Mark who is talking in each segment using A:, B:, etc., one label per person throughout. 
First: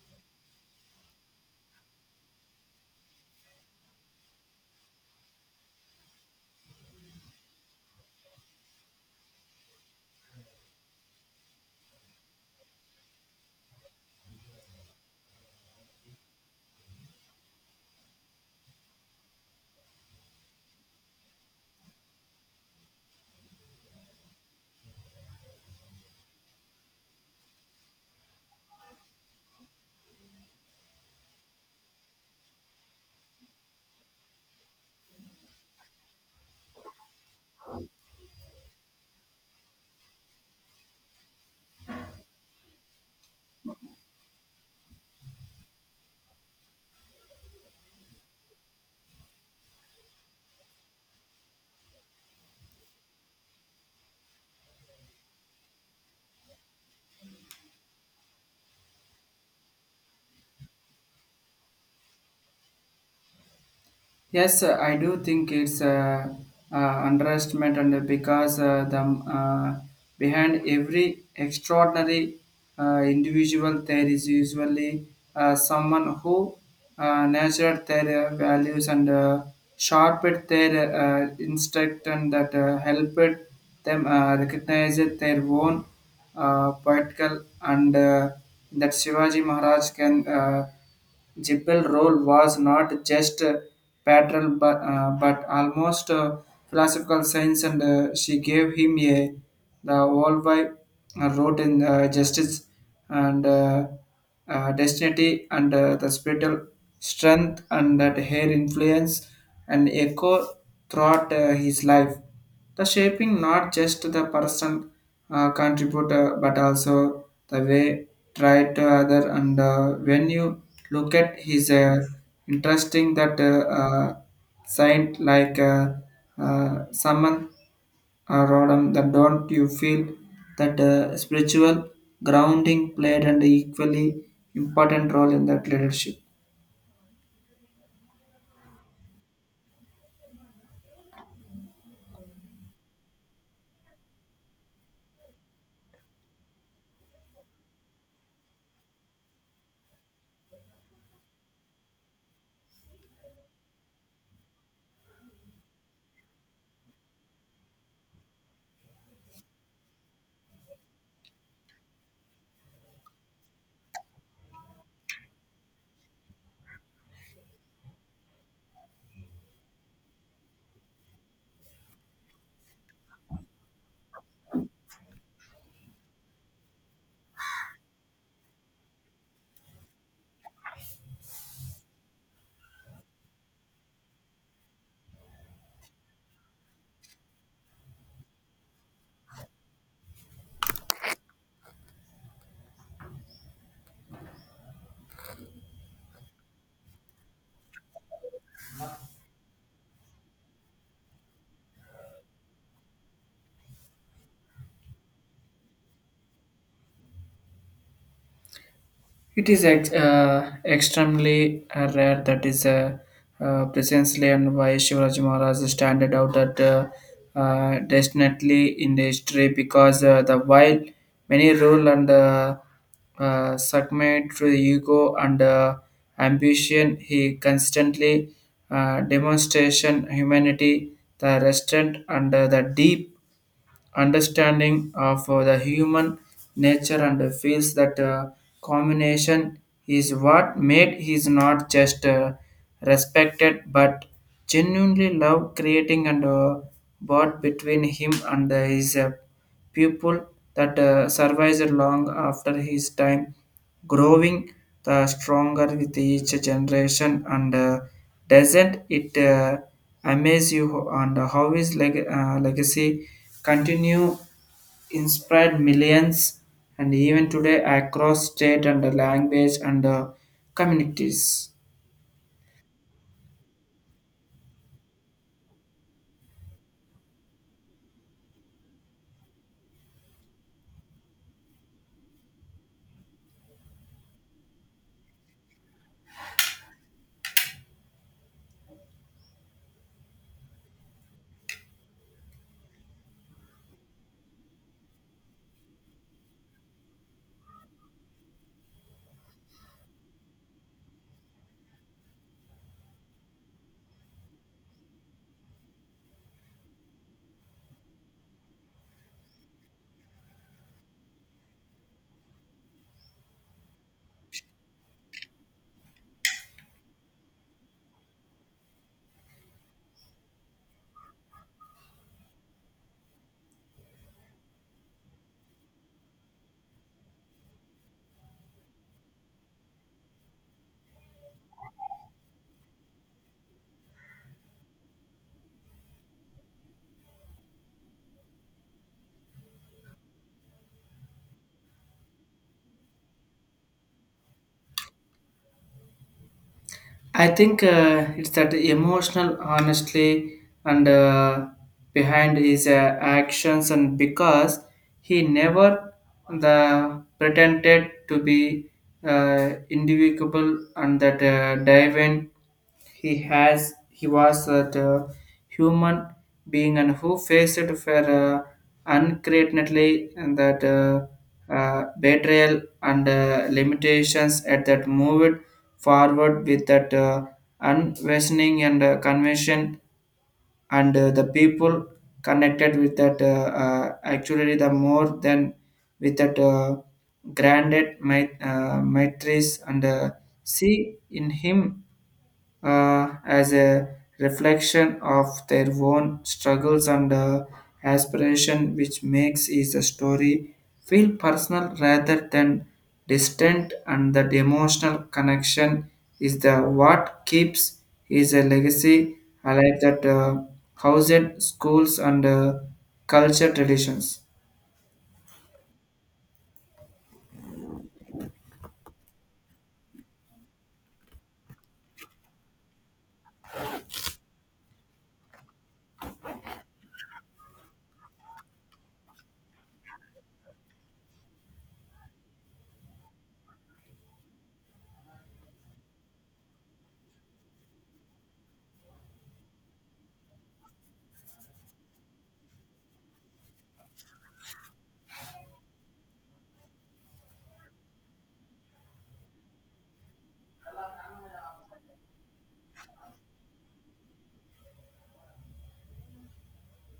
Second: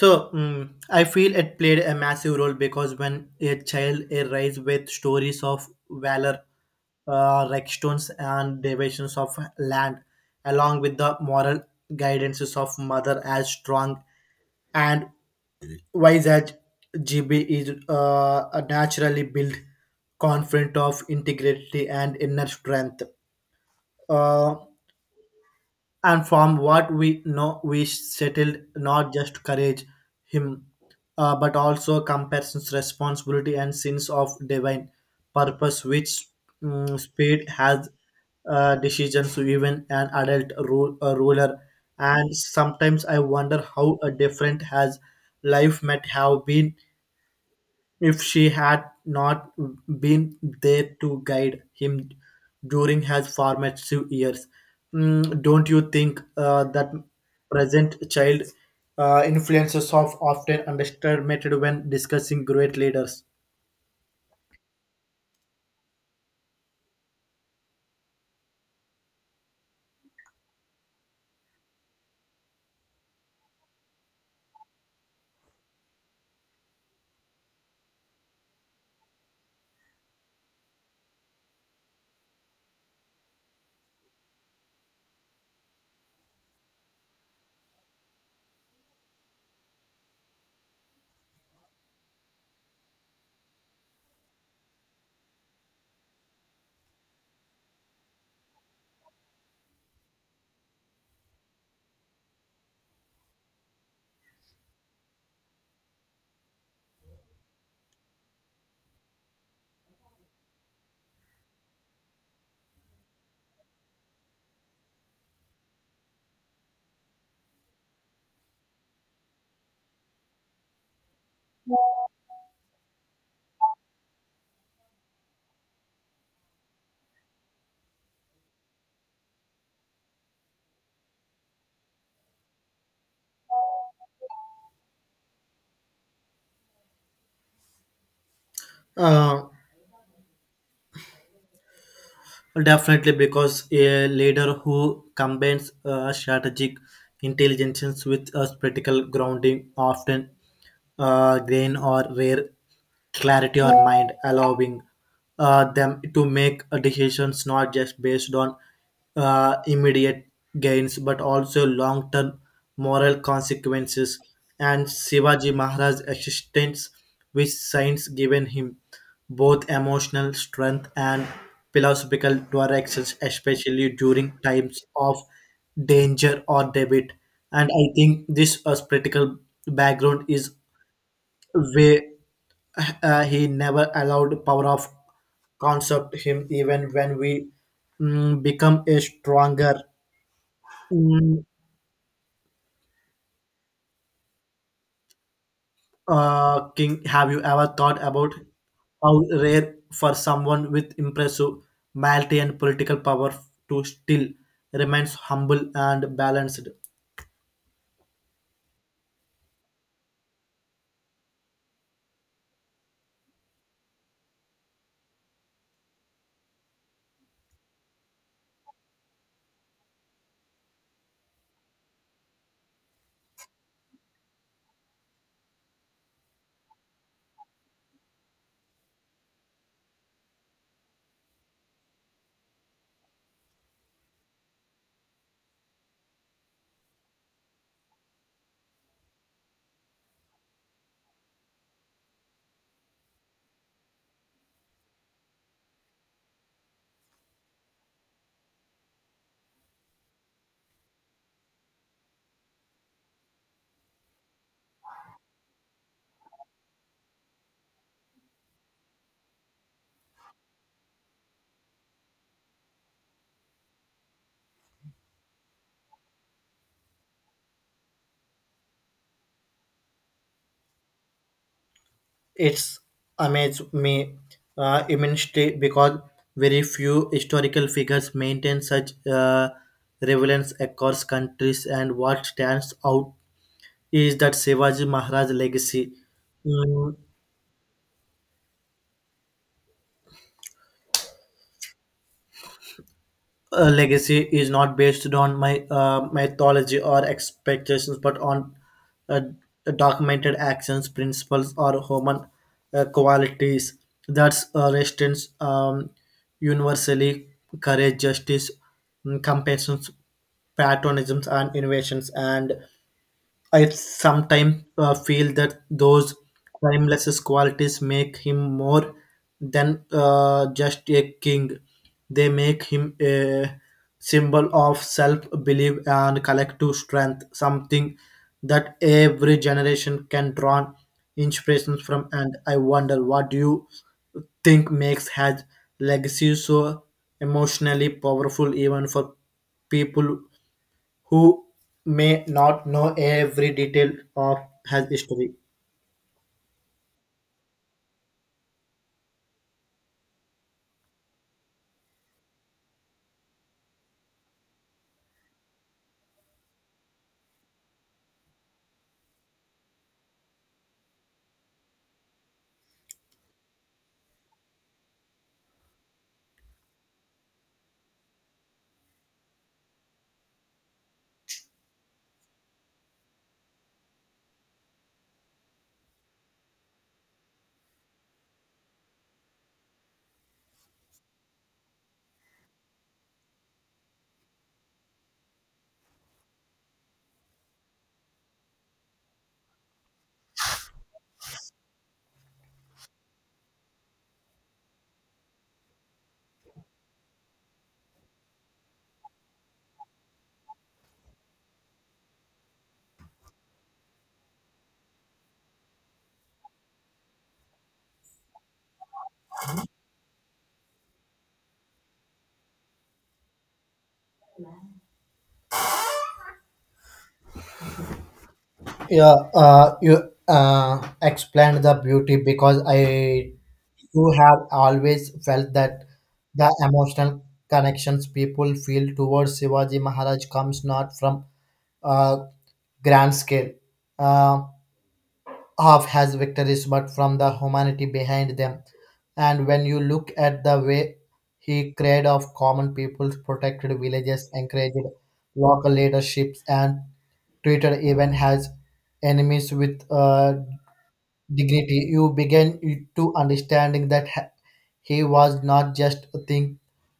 A: So, I feel it played a massive role because when a child is raised with stories of valor, like stones and deviations of land, along with the moral guidances of mother as strong and wise as GB is a naturally built, confident of integrity and inner strength. Uh, and from what we know we settled not just courage him but also comparisons responsibility and sense of divine purpose which speed has decisions even an adult ruler and sometimes I wonder how a different has life might have been if she had not been there to guide him during his formative years. Don't you think that present child influences of often underestimated when discussing great leaders?
B: Yes, I do think it's underestimate and because the behind every extraordinary individual there is usually someone who nurtured their values and sharpened their instinct and that helped them recognize their own political and that Shivaji Maharaj can. Gippel role was not just pastoral but almost philosophical science, and she gave him a the worldwide wrote in justice and destiny, and the spiritual strength, and that her influence and echo throughout his life, the shaping not just the person contributor but also the way try to other. And when you look at his interesting that saint like uh, someone rodham, that don't you feel that spiritual grounding played an equally important role in that leadership?
A: Uh, Definitely, because a leader who combines strategic intelligence with a practical grounding often gain or rare clarity or mind, allowing them to make decisions not just based on immediate gains but also long term moral consequences. And Shivaji Maharaj's existence, which science given him both emotional strength and philosophical directions, especially during times of danger or debate. And I think this political background is way he never allowed power of concept him even when we become a stronger mm, king. Have you ever thought about how rare for someone with impressive malty and political power to still remains humble and balanced?
B: It is extremely rare. That is precisely and why Shivaji Maharaj standard out, that definitely in the history, because the while many rule and succumbed to the ego and ambition. He constantly demonstration humanity, the restraint, and the deep understanding of the human nature, and feels that combination is what made his not just respected but genuinely love, creating and bond between him and his pupil that survives long after his time, growing the stronger with each generation. And doesn't it amaze you, and how his legacy continue inspired millions and even today, across state and language and communities?
A: It's amazed me immensely because very few historical figures maintain such relevance across countries. And what stands out is that Shivaji Maharaj legacy Mm, legacy is not based on my mythology or expectations, but on uh, documented actions, principles, or human qualities. That's resistance, universally courage, justice, compassion, patriotism, and innovations. And I sometimes feel that those timeless qualities make him more than just a king. They make him a symbol of self belief and collective strength, something that every generation can draw inspirations from. And I wonder, what do you think makes his legacy so emotionally powerful, even for people who may not know every detail of his history?
B: I think it's that emotional honestly and behind his actions, and because he never the pretended to be individual and that divine. He was that human being and who faced for uncreatedly and that betrayal and limitations, at that moved forward with that unwavering and conviction. And the people connected with that actually the more than with that granted matrix, and see in him as a reflection of their own struggles and aspiration, which makes is a story feel personal rather than distant. And that emotional connection is the what keeps is a legacy alive, that housed schools and culture traditions.
A: Yeah, you explained the beauty because I too have always felt that the emotional connections people feel towards Shivaji Maharaj comes not from uh, grand scale. Uh, half has victories but from the humanity behind them, and when you look at the way he created of common people, protected villages, encouraged local leaderships, and treated even as enemies with dignity, you begin to understanding that he was not just a thing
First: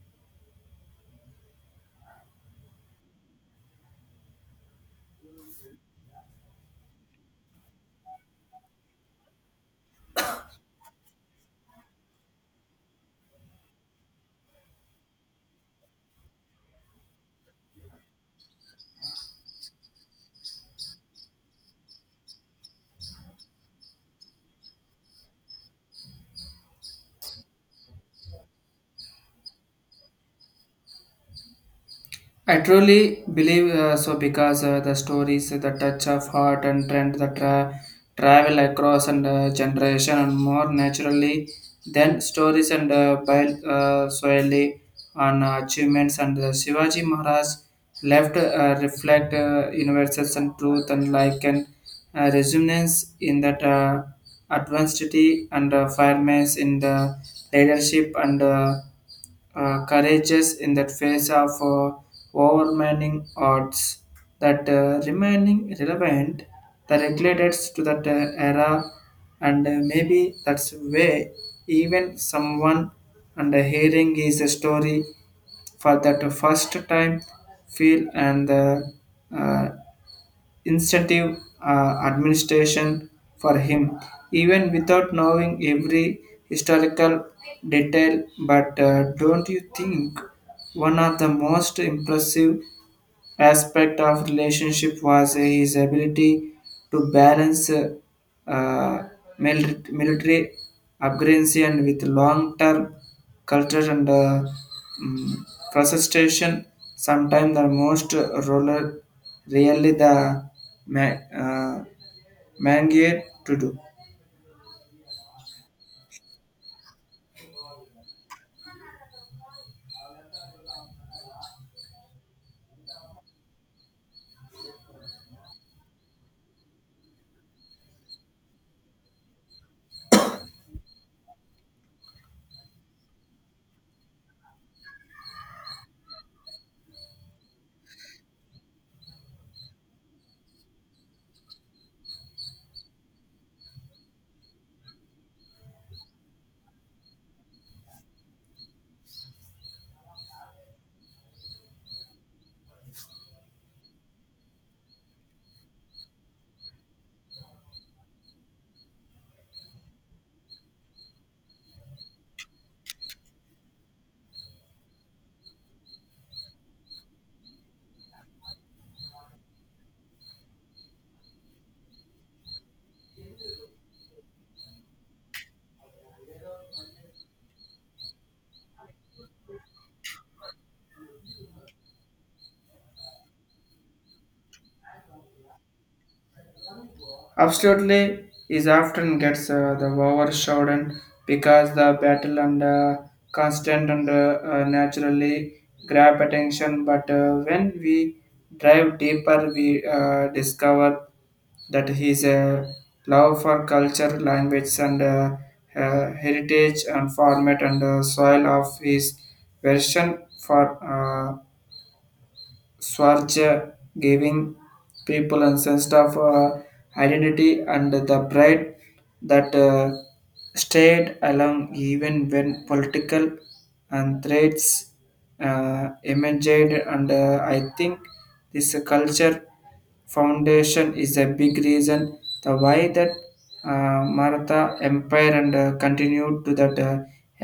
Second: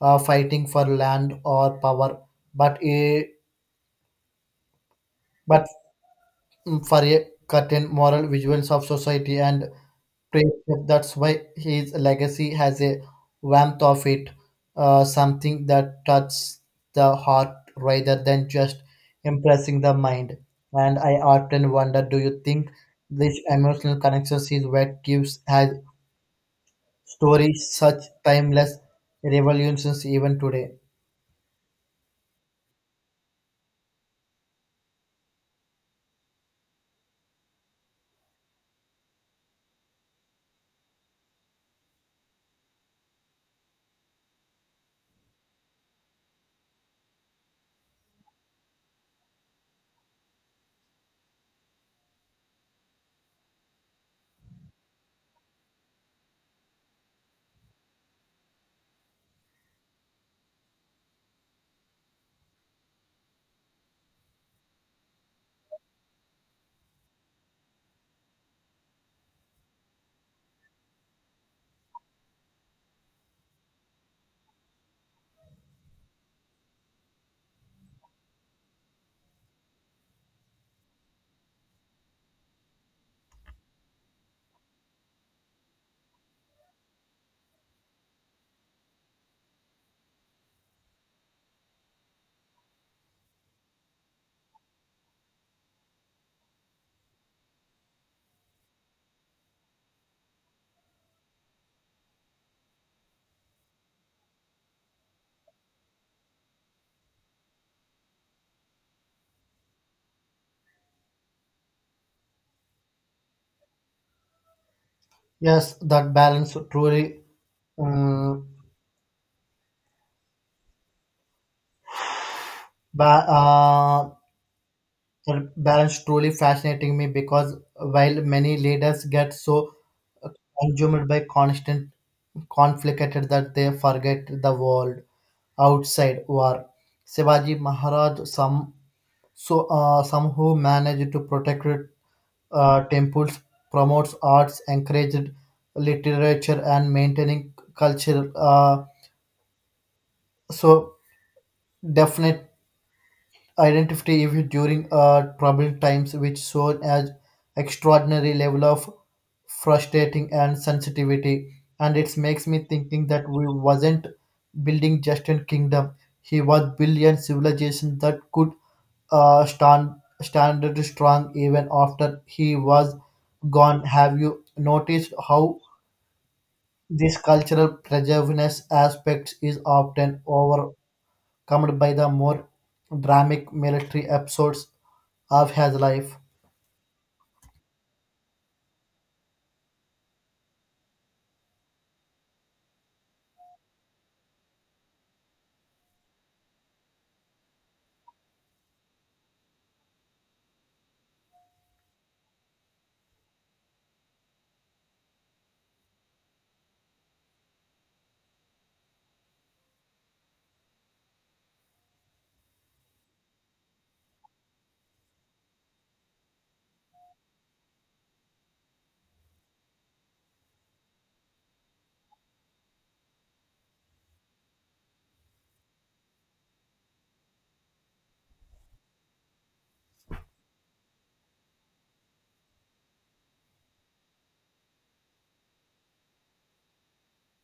A: fighting for land or power, but a, but for a certain moral visuals of society and praise him. That's why his legacy has a warmth of it, something that touches the heart rather than just impressing the mind. And I often wonder, do you think this emotional connection is what gives has stories such timeless revolutions even today?
B: I truly believe so, because the stories, the touch of heart and trend that travel across and generation and more naturally than stories and bile solely on achievements. And Shivaji Maharaj left reflect universals and truth, and like an resonance in that advancedity, and firmness in the leadership, and courageous in that face of overwhelming odds, that remaining relevant the regulators to that era. And maybe that's way even someone and hearing is a story for that first time feel and uh, incentive administration for him, even without knowing every historical detail. But don't you think one of the most impressive aspect of relationship was his ability to balance uh, mil- military aggression with long-term culture and um, frustration? Sometimes the most roller really the ma- uh, man gear to do.
A: Yes, that balance truly um, ba- uh, fascinating me because while many leaders get so consumed by constant conflict that they forget the world outside war. Shivaji Maharaj, some who managed to protect temples, promotes arts, encouraged literature, and maintaining culture. So definitely identity if during troubled times which shown as extraordinary level of frustrating and sensitivity, and it makes me thinking that we wasn't building just a kingdom, he was billion civilization that could uh, stand standard strong even after he was gone. Have you noticed how this cultural preservedness aspect is often over calmed by the more dramatic military episodes of his life?
B: Absolutely, is often gets the overshadowed, because the battle and constant and naturally grab attention. But when we drive deeper, we discover that his love for culture, language, and heritage and format and soil of his version for Schwarzer, giving people a sense of identity and the pride that stayed along even when political and threats emerged. And I think this culture foundation is a big reason the why that Maratha empire and continued to that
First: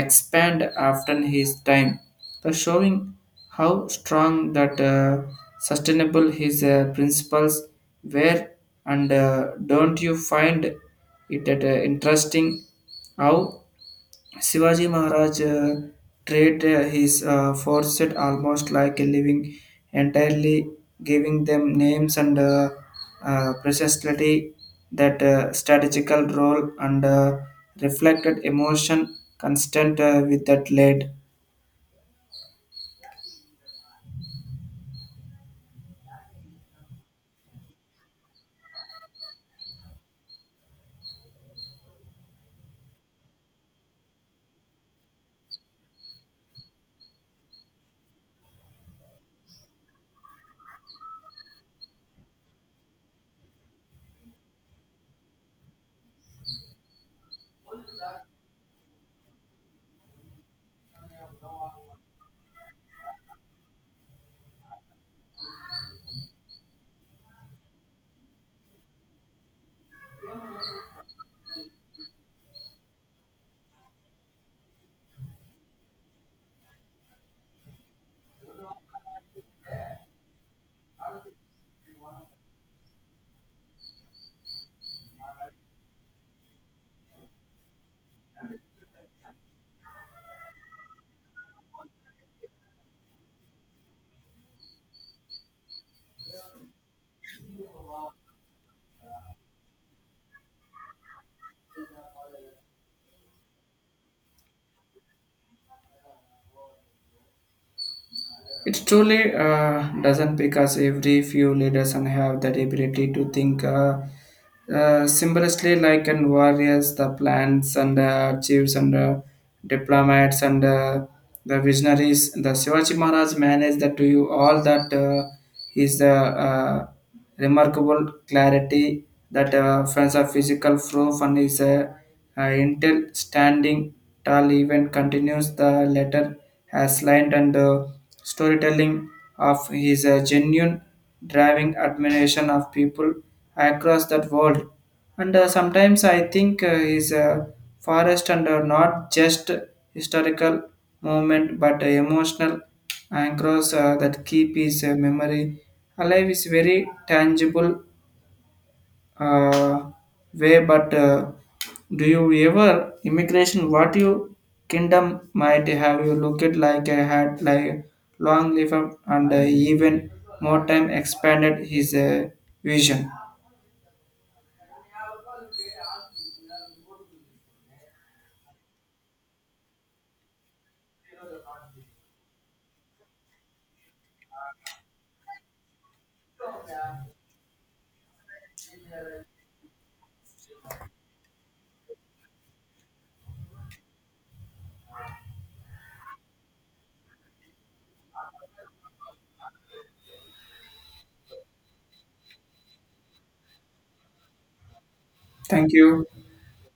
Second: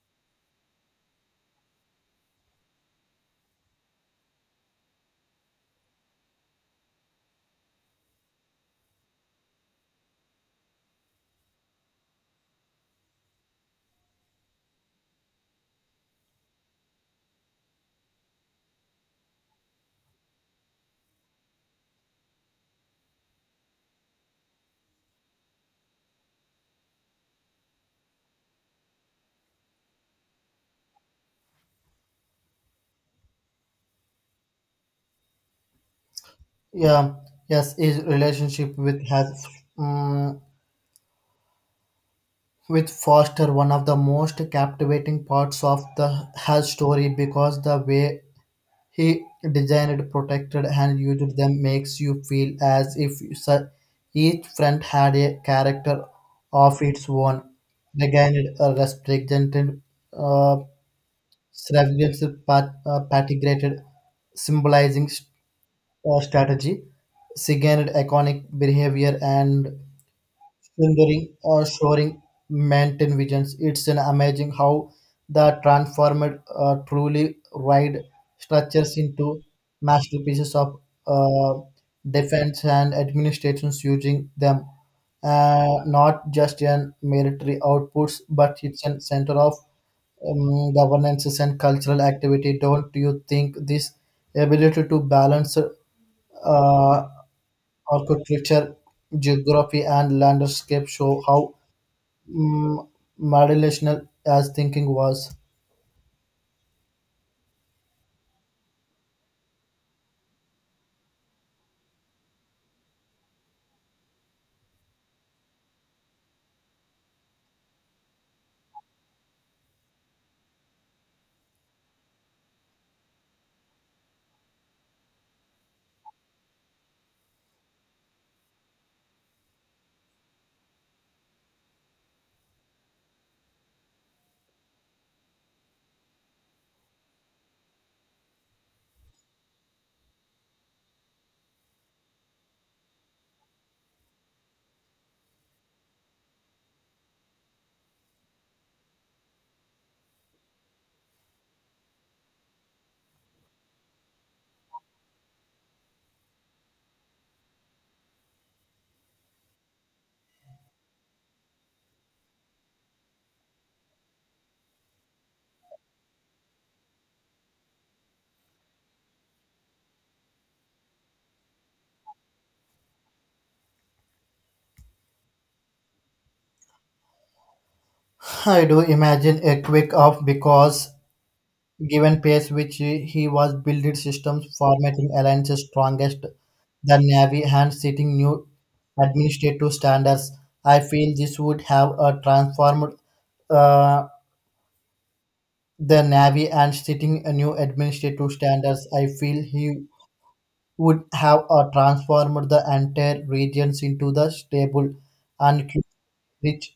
B: expand after his time, the showing how strong that sustainable his principles were. And don't you find it at, interesting how Shivaji Maharaj treated his forces almost like a living, entirely, giving them names and precisely that strategical role, and reflected emotion constant with that lead?
A: Yeah, yes, his relationship with his um, with Foster one of the most captivating parts of the his story because the way he designed, protected, and used them makes you feel as if each friend had a character of its own. They gained a represented strategic patigrated, symbolizing strategy, signaled iconic behavior and sundering or shoring maintain visions. It's an amazing how the transformed truly wide structures into masterpieces of uh, defense and administrations using them, not just in military outputs, but it's a center of governances and cultural activity. Don't you think this ability to balance uh, architecture, geography, and landscape show how um, modulational as thinking was?
B: It truly doesn't, because every few leaders and have that ability to think symbolically like and warriors, the plans and chiefs and diplomats and the visionaries. The Shivaji Maharaj managed that to you all that his remarkable clarity, that friends of physical proof and his intel standing tall even continues. The letter has lined and storytelling of his genuine driving admiration of people across that world. And sometimes I think is a forest and not just historical moment but emotional anchors that keep his memory alive is very tangible uh, way. But do you ever immigration what you kingdom might have you looked like, I had like long live up, and even more time expanded his vision?
A: I do imagine a quick off because given pace which he was building systems, formatting alliances, strongest the navy, and setting new administrative standards, I feel this would have a transformed uh, the Navy and setting a new administrative standards, I feel he would have transformed the entire regions into the stable
B: Thank
A: and
B: you.
A: rich